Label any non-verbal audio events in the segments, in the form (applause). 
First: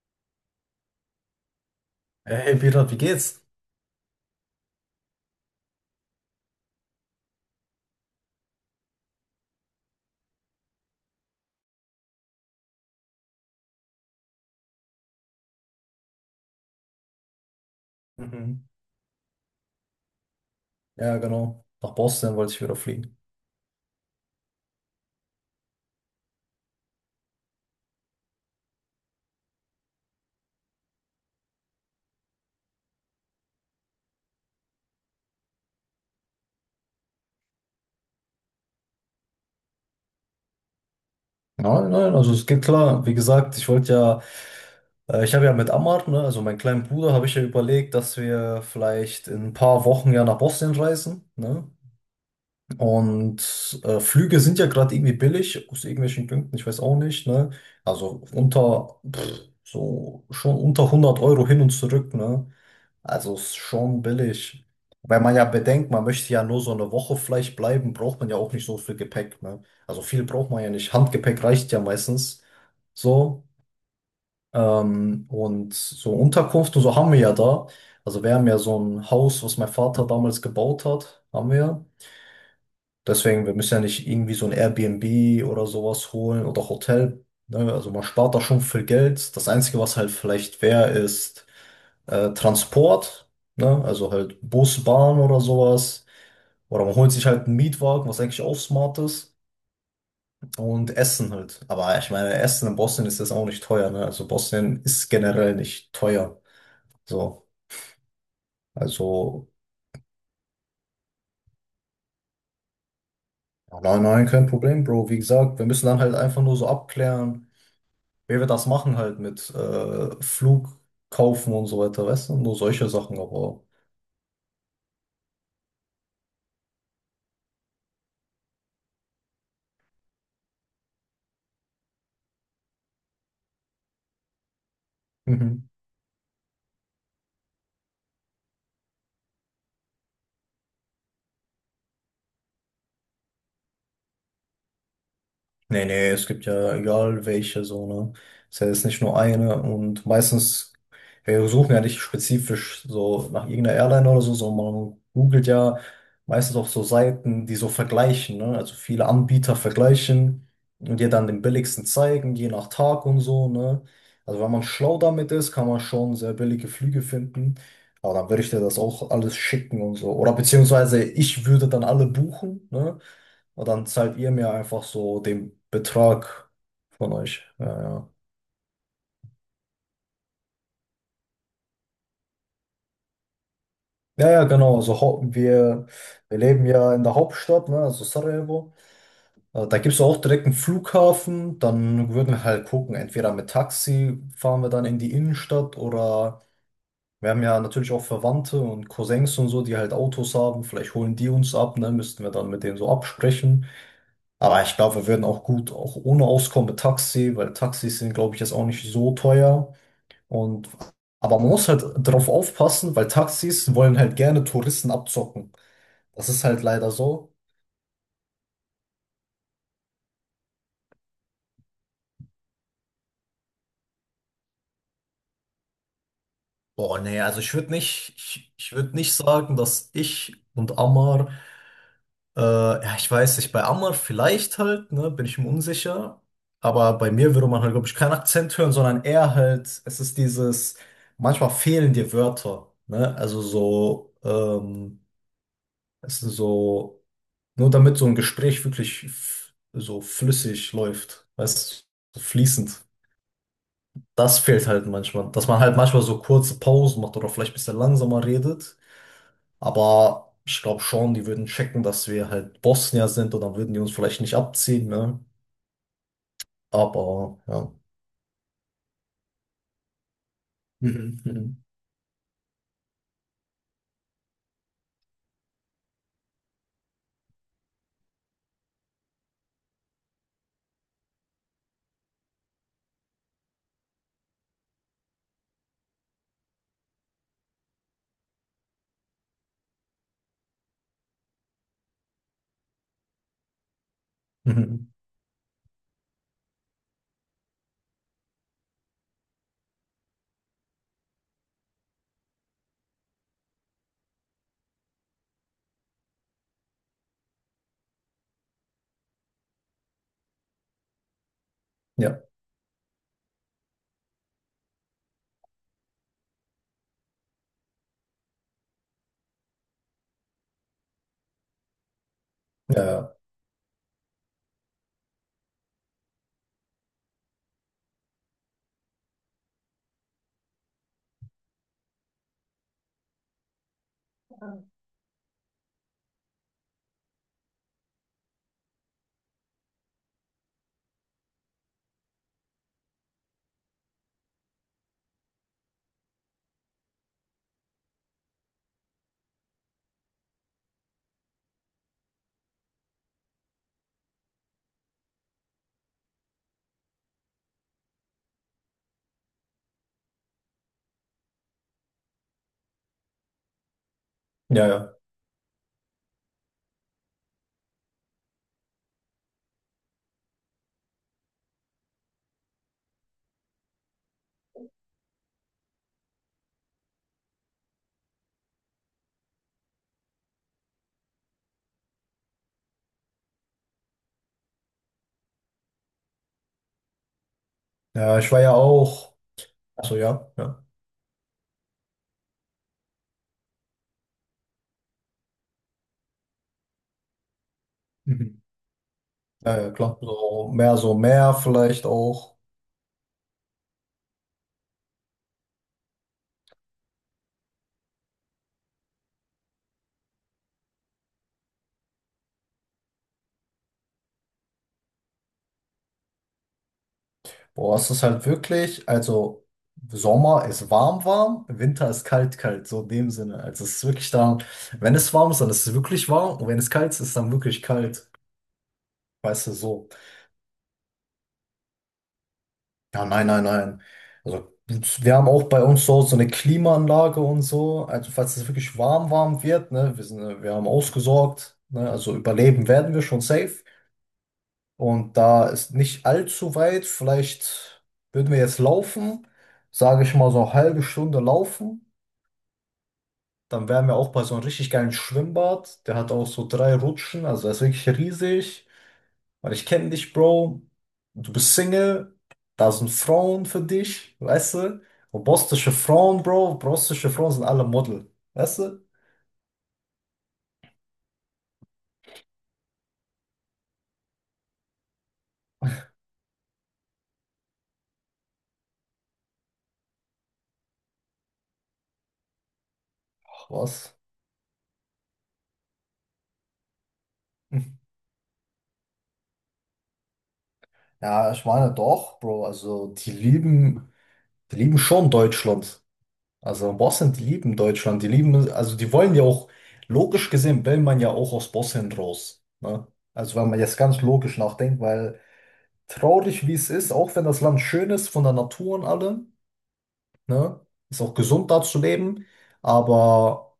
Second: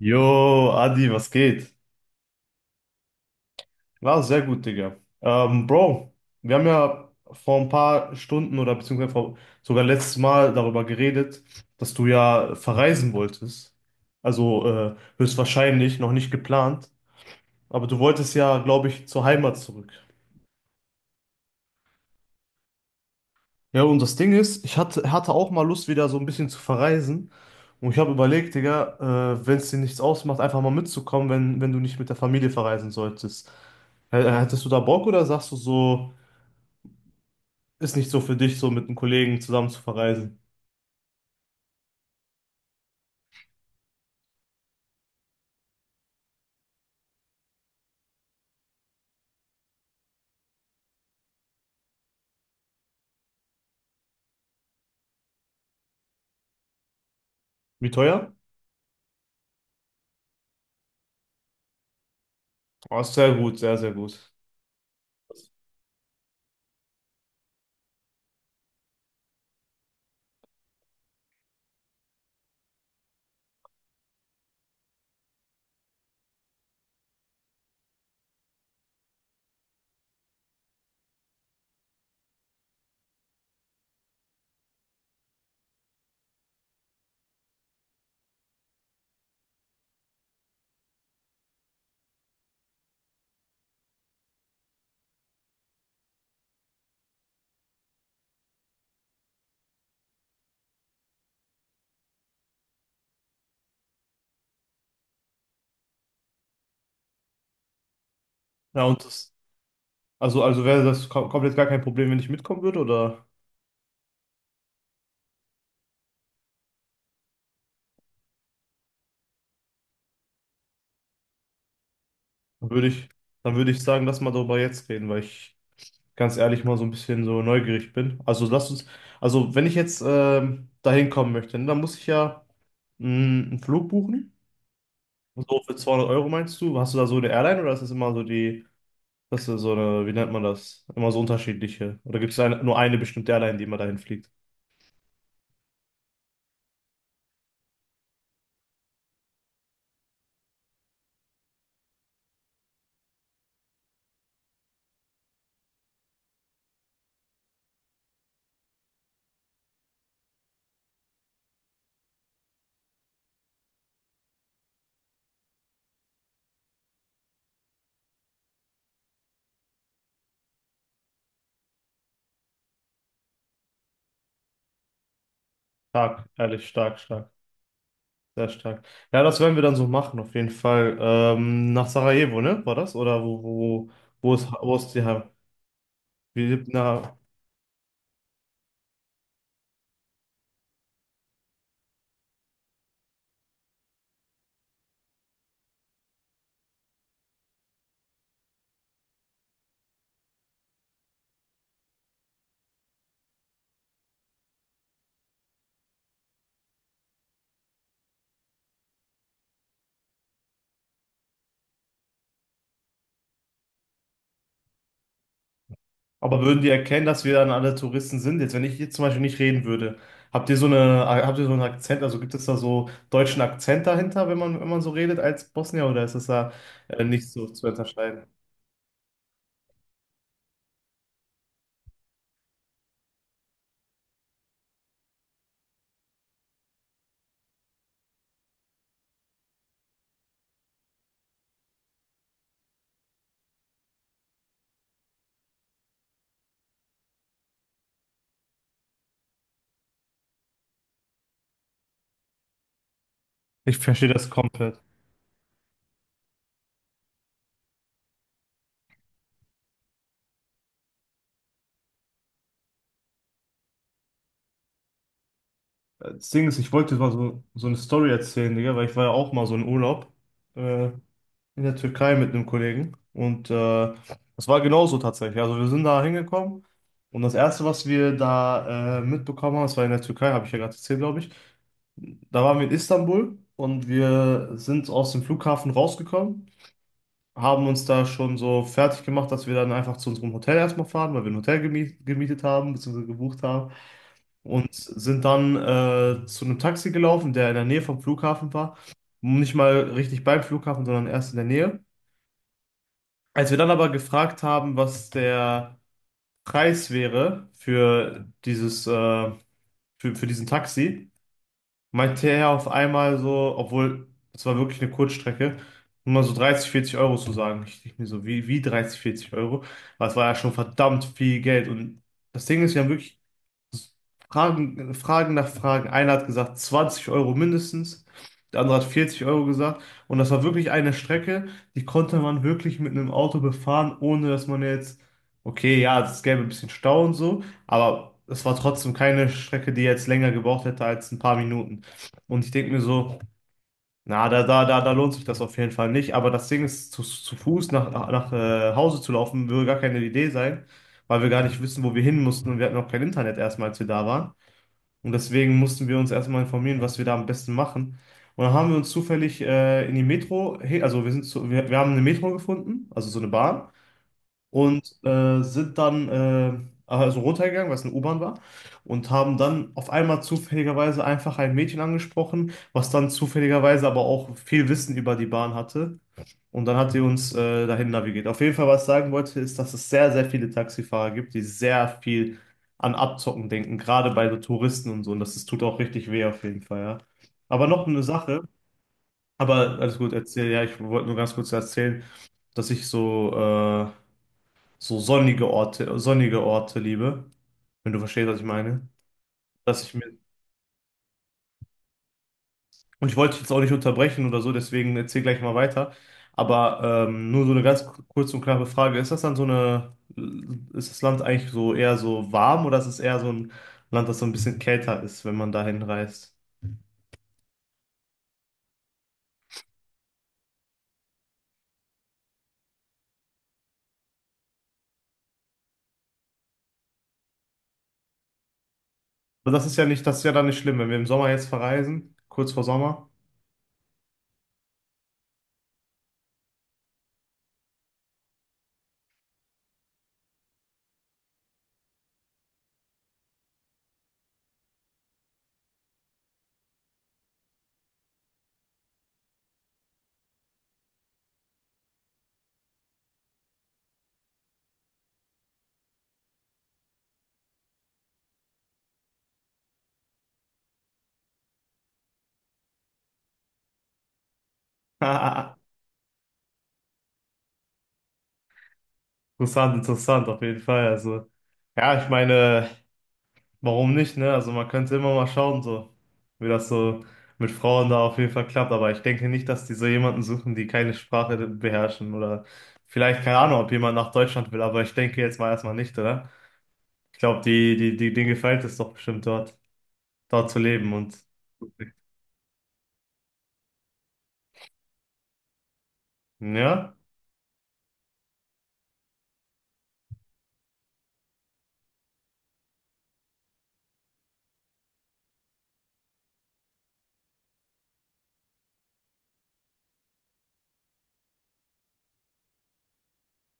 Jo, Adi, was geht? Hey hey, Peter, wie geht's? Ja, sehr gut, Digga. Bro, wir haben ja vor ein paar Stunden oder sogar letztes Mal darüber geredet, dass du ja verreisen wolltest. Also höchstwahrscheinlich noch nicht geplant, aber du wolltest ja, Mhm. glaube ich, zur Heimat zurück. Ja, genau. Nach Boston wollte ich wieder fliegen. Ja, und das Ding ist, ich hatte auch mal Lust, wieder so ein bisschen zu verreisen. Und ich habe überlegt, Digga, wenn es dir nichts ausmacht, einfach mal mitzukommen, wenn du nicht mit der Familie verreisen solltest. Hättest du da Bock oder sagst du so, ist nicht so für dich, so mit einem Kollegen zusammen zu verreisen? Nein, nein, also es geht klar. Wie gesagt, ich wollte ja, ich habe ja mit Ammar, ne, also meinem kleinen Bruder, habe ich ja überlegt, dass wir vielleicht in ein paar Wochen ja nach Boston reisen, ne? Und Flüge sind ja gerade irgendwie billig, aus irgendwelchen Gründen, ich weiß auch nicht, ne? Wie Also teuer? unter, pff, so schon unter 100 Euro hin und zurück, ne? Oh, ist sehr Also ist gut, sehr, sehr schon gut. billig. Weil man ja bedenkt, man möchte ja nur so eine Woche vielleicht bleiben, braucht man ja auch nicht so viel Gepäck, ne? Also viel braucht man ja nicht. Handgepäck reicht ja meistens so. Und so Unterkunft und so haben wir ja da. Also wir haben ja so ein Haus, was mein Vater damals gebaut hat, haben wir. Deswegen, wir müssen ja nicht irgendwie so ein Airbnb oder sowas holen oder Hotel. Ne? Also man spart da schon viel Geld. Das Einzige, was halt vielleicht wäre, ist Transport. Ne? Also halt Bus, Bahn oder sowas. Oder man holt sich halt einen Mietwagen, was eigentlich auch smart ist. Und Essen halt. Aber ich meine, Essen in Bosnien ist jetzt auch nicht teuer. Ne? Also Bosnien ist generell nicht teuer. So, Ja, und das, also also wäre das komplett gar kein Problem, wenn ich mitkommen würde, oder ja, nein, nein, kein Problem, Bro. Wie gesagt, wir müssen dann halt einfach nur so abklären. Wer wird das machen halt mit Flug kaufen und so weiter, weißt du? Nur dann würde solche ich, Sachen, dann aber. würde ich sagen, lass mal darüber jetzt reden, weil ich ganz ehrlich mal so ein bisschen so neugierig bin. Also wenn ich jetzt dahin kommen möchte, ne, dann muss ich ja mh, einen Flug buchen. So Mhm. für 200 Euro meinst du? Hast du da so eine Airline oder ist das immer so die, das ist so eine, wie nennt man das? Immer so unterschiedliche. Oder gibt es eine, nur eine bestimmte Airline, die immer dahin fliegt? Nee, nee, es gibt ja egal welche so, ne? Es ist ja jetzt nicht nur eine und meistens, wir suchen ja nicht spezifisch so nach irgendeiner Airline oder so, sondern man googelt ja meistens auch so Seiten, die so vergleichen, ne? Also viele Anbieter vergleichen und dir dann den billigsten zeigen, je nach Tag und so, ne? Also wenn man schlau damit ist, kann man schon sehr billige Flüge finden. Aber dann würde ich dir das auch alles schicken und so. Oder beziehungsweise ich würde dann alle buchen, ne? Und dann zahlt ihr mir einfach so den Stark, Betrag ehrlich, stark, von stark, euch. Ja, ja. sehr stark. Ja, das werden wir dann so machen, auf jeden Fall. Nach Sarajevo, ne? War das? Oder wo, wo, Ja, ja, wo genau. ist Also die, wir, wir wie, leben ja in der Hauptstadt, ne, also Sarajevo. Da gibt es auch direkt einen Flughafen. Dann würden wir halt gucken, entweder mit Taxi fahren wir dann in die Innenstadt oder wir haben ja natürlich auch Verwandte und Cousins und so, die halt Autos haben. Vielleicht holen die uns ab, ne, müssten wir dann mit denen so absprechen. Aber ich glaube, wir würden auch gut auch ohne Auskommen mit Taxi, weil Taxis sind, glaube ich, jetzt auch nicht so teuer. Und, aber man muss halt drauf aufpassen, weil Taxis wollen halt gerne Touristen abzocken. Das Aber ist würden halt die leider erkennen, dass wir so. dann alle Touristen sind? Jetzt, wenn ich jetzt zum Beispiel nicht reden würde, habt ihr so eine, habt ihr so einen Akzent? Also gibt es da so deutschen Akzent dahinter, wenn man so redet als Bosnier, oder ist das da Boah, nee, nicht also so ich zu würde nicht, unterscheiden? ich würde nicht sagen, dass ich und Ammar, ja, ich weiß nicht, bei Ammar vielleicht halt, ne, bin ich mir unsicher. Aber bei mir würde man halt, glaube ich, keinen Akzent hören, sondern eher halt, es ist dieses, manchmal fehlen dir Wörter, ne, also so, es ist so, nur damit so ein Gespräch wirklich so flüssig läuft, weißt du, so fließend. Ich verstehe das Das fehlt komplett. halt manchmal, dass man halt manchmal so kurze Pausen macht oder vielleicht ein bisschen langsamer redet. Aber ich glaube schon, die würden checken, dass wir halt Bosnier sind und dann würden die uns vielleicht nicht abziehen, ne? Das Ding ist, ich wollte jetzt mal Aber so, so ja. eine Story erzählen, Digga, weil ich war ja auch mal so in Urlaub. Äh, Mhm. Mhm. in der Türkei mit einem Kollegen und das war genauso tatsächlich. Also wir sind da hingekommen und das Erste, was wir da mitbekommen haben, das war in der Türkei, habe ich ja gerade erzählt, glaube ich. Da waren wir in Istanbul und wir sind aus dem Flughafen rausgekommen, haben uns da schon so fertig gemacht, dass wir dann einfach zu unserem Hotel erstmal fahren, weil wir ein gemietet haben, beziehungsweise gebucht haben und Mhm. sind dann zu einem Taxi gelaufen, der in der Nähe vom Flughafen war. Nicht mal richtig beim Flughafen, sondern erst in der Nähe. Als wir dann aber gefragt haben, was der Preis wäre für für diesen Taxi, Ja, meinte er auf einmal so, obwohl es war wirklich eine Kurzstrecke, nur mal so 30, 40 Euro zu sagen. Ich dachte mir so, wie 30, 40 Euro? Das war ja schon verdammt viel Geld. Und das Ding ist, ja, wir haben ja, wirklich Fragen nach Fragen. Einer hat gesagt 20 Euro mindestens, der andere hat 40 Euro gesagt. Und das war wirklich eine Strecke, die konnte man wirklich mit einem Auto befahren, ohne dass man jetzt, okay, ja, es gäbe ein bisschen Stau und so, aber es war trotzdem keine Strecke, die jetzt länger gebraucht hätte als ein paar Minuten. Und ich denke mir so, da lohnt sich das auf jeden Fall nicht. Aber das Ding ist, zu Fuß nach Hause zu laufen, würde gar keine Idee sein, weil wir gar nicht wissen, wo wir hin mussten und wir hatten auch kein Internet erstmal, als wir da waren. Und deswegen mussten wir uns erstmal informieren, was wir da am besten machen. Und dann haben wir uns zufällig in die Metro, he- also wir sind zu, wir haben eine Metro gefunden, also so eine Bahn ja, und ja. sind dann also runtergegangen, weil es eine U-Bahn war und haben dann auf einmal zufälligerweise einfach ein Mädchen angesprochen, was dann zufälligerweise aber auch viel Wissen über die Bahn hatte. Und dann hat sie uns dahin navigiert. Auf jeden Fall, was ich sagen wollte, ist, dass es sehr, sehr viele Taxifahrer gibt, die sehr viel an Abzocken denken, gerade bei so Touristen und so. Und das, das tut auch richtig weh auf jeden Fall, ja. Aber noch eine Ja, ich war Sache, ja auch, aber also alles gut, ja, erzähl, ja, ja, ich wollte nur ganz kurz erzählen, dass ich so so sonnige Orte liebe, wenn du verstehst, was mhm. ich meine. Ja, ja, Dass ich klar. mir, So mehr vielleicht auch. und ich wollte dich jetzt auch nicht unterbrechen oder so, deswegen erzähl gleich mal weiter. Aber nur so eine ganz kurze und knappe Frage. Ist das Land eigentlich so eher so warm oder ist es eher so ein Land, das so ein bisschen kälter ist, wenn man dahin reist? Boah, es ist halt wirklich, also Sommer ist warm, warm, Winter ist kalt, kalt, so in dem Sinne. Also es ist wirklich dann, wenn es warm ist, dann ist es wirklich warm und wenn es kalt ist, ist es dann wirklich kalt. Weißt Aber du, das ist ja so. nicht, das ist ja dann nicht schlimm, wenn wir im Sommer jetzt verreisen, kurz vor Ja, Sommer. nein, nein, nein. Also wir haben auch bei uns so, so eine Klimaanlage und so. Also falls es wirklich warm, warm wird, ne, wir sind, wir haben ausgesorgt, ne, also überleben werden wir schon safe. Und da ist nicht allzu weit, vielleicht würden wir jetzt laufen, sage ich mal so eine halbe Stunde laufen. Dann wären wir auch bei so einem richtig geilen Schwimmbad. Der hat auch so drei Rutschen, also er ist wirklich riesig. Weil ich kenne dich, Bro. Du bist Single. Da sind Frauen für dich, weißt du? Und (laughs) bostische Frauen, Bro. Bostische Frauen sind alle Model, weißt du? Interessant, interessant, auf jeden Fall. Also, ja, ich meine. Warum nicht, ne? Also man könnte immer mal schauen, so, wie das so mit Frauen da auf jeden Fall klappt. Aber ich denke nicht, dass die so jemanden suchen, die keine Sprache beherrschen oder vielleicht, keine Ach, Ahnung, ob jemand was? nach Deutschland will, aber ich denke jetzt mal erstmal nicht, oder? Ich glaube, Hm. Die, denen gefällt es doch bestimmt dort, dort zu leben und Ja, ich meine doch, Bro. Also die lieben schon Deutschland. Also ja, Bosnien, die lieben Deutschland. Die lieben, also die wollen ja auch, logisch gesehen, will man ja auch aus Bosnien raus. Ne? Also wenn man jetzt ganz logisch nachdenkt, weil traurig, wie es ist, auch wenn das Land schön ist von der Natur und allem, ne? Ist auch gesund da zu leben, aber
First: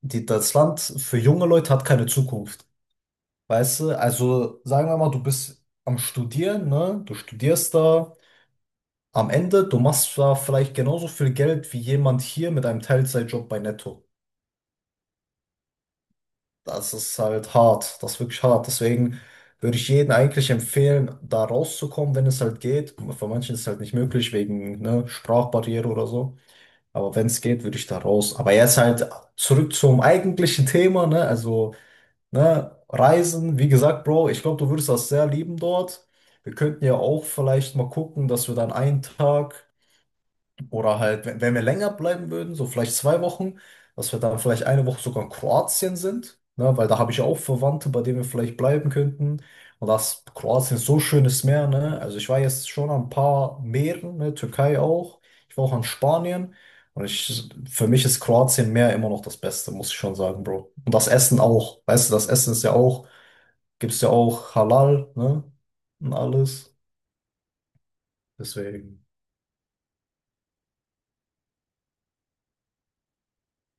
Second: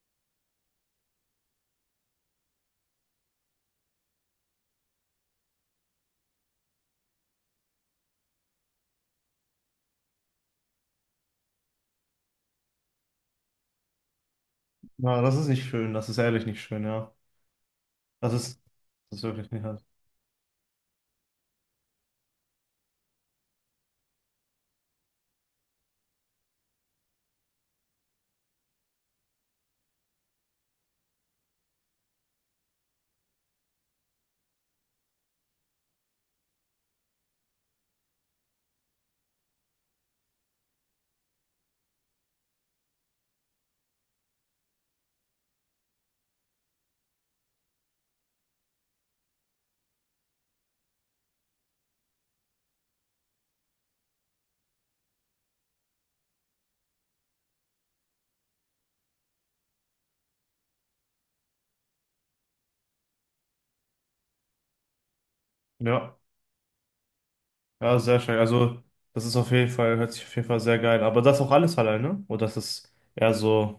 die, das Land für junge Leute hat keine Zukunft. Weißt du, also sagen wir mal, du bist am Studieren, ne? Du studierst da. Am Ende, du machst da vielleicht genauso viel Geld wie jemand hier mit einem Teilzeitjob bei Netto. na, das ist nicht schön, das ist ehrlich nicht schön, Das ja. ist halt hart, das ist Das wirklich ist, hart. das Deswegen ist wirklich nicht würde halt. ich jedem eigentlich empfehlen, da rauszukommen, wenn es halt geht. Für manchen ist es halt nicht möglich, wegen, ne, Sprachbarriere oder so. Aber wenn es geht, würde ich da raus. Aber jetzt halt zurück zum eigentlichen Thema, ne? Also, ne, Reisen, wie gesagt, Bro, ich glaube, du würdest das sehr lieben dort. Wir könnten ja auch vielleicht mal gucken, dass wir dann einen Tag oder halt, wenn wir länger bleiben würden, so vielleicht zwei Wochen, dass wir dann vielleicht eine Woche sogar in Kroatien sind, ne? Weil da habe ich auch Verwandte, bei denen wir vielleicht bleiben könnten. Und das Kroatien ist so schönes Meer, ne? Also ich war jetzt schon an ein paar Meeren, ne? Türkei auch. Ich war auch an Spanien. Und ich, für mich ist Kroatien Meer immer noch das Beste, muss ich schon sagen, Bro. Und das Essen auch. Weißt du, das Essen ist ja auch, gibt's ja auch Halal, ne? Und Ja, alles. ja, sehr schön. Also, Deswegen. das ist auf jeden Fall, hört sich auf jeden Fall sehr geil. An. Aber das auch alles alleine? Oder das ist eher so.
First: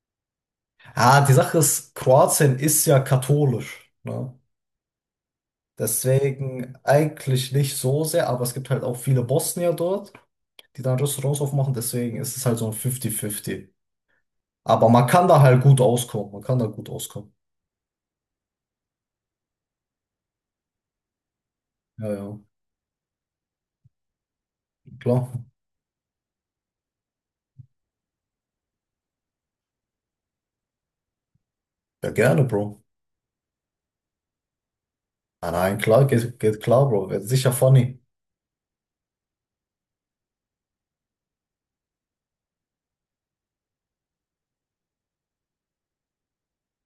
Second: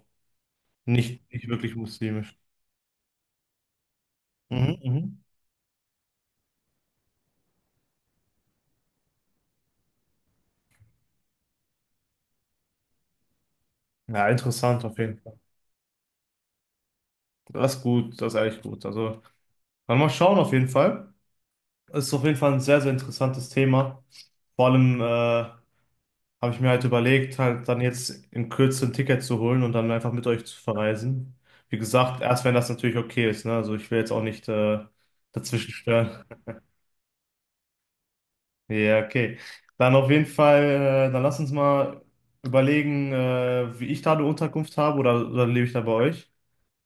Ah, Nicht, die nicht Sache wirklich ist, muslimisch. Kroatien ist ja katholisch, ne? Mhm, mhm. Deswegen eigentlich nicht so sehr, aber es gibt halt auch viele Bosnier dort, die dann Restaurants aufmachen, deswegen ist es halt so ein 50-50. Ja, interessant Aber auf man jeden kann Fall. da halt gut auskommen, man kann da gut auskommen. Das ist gut, das ist echt gut. Also, dann mal schauen auf jeden Fall. Es Ja, ist auf jeden ja, Fall ein sehr, sehr interessantes Thema. Vor allem klar. habe ich mir halt überlegt, halt dann jetzt in Kürze ein Ticket zu holen und dann einfach mit euch zu verreisen. Wie Ja, gesagt, gerne, erst wenn das Bro. natürlich okay ist, ne? Also ich will jetzt auch nicht Ah, dazwischen nein, klar, stören. geht, (laughs) geht klar, Bro. Wird sicher funny. Ja, okay. Dann auf jeden Fall, dann lass uns mal überlegen, wie ich da eine Unterkunft habe oder lebe ich da bei euch?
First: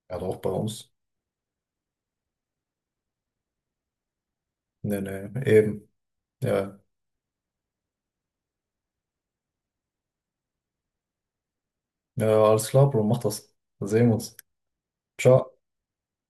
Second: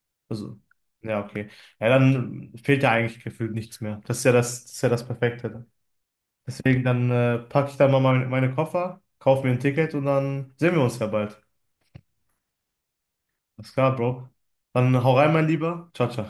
Ja, doch, bei Also, uns. ja, okay. Ja, dann fehlt ja eigentlich gefühlt nichts mehr. Das ist ja Nee, das nee, Perfekte. eben. Ja, Deswegen dann packe ich dann mal meine Koffer, kaufe mir ein Ticket und dann sehen wir uns ja bald. ja, alles klar, Bro, mach das. Alles Dann klar, sehen wir Bro. uns. Dann hau rein, mein Ciao. Lieber. Ciao, ciao.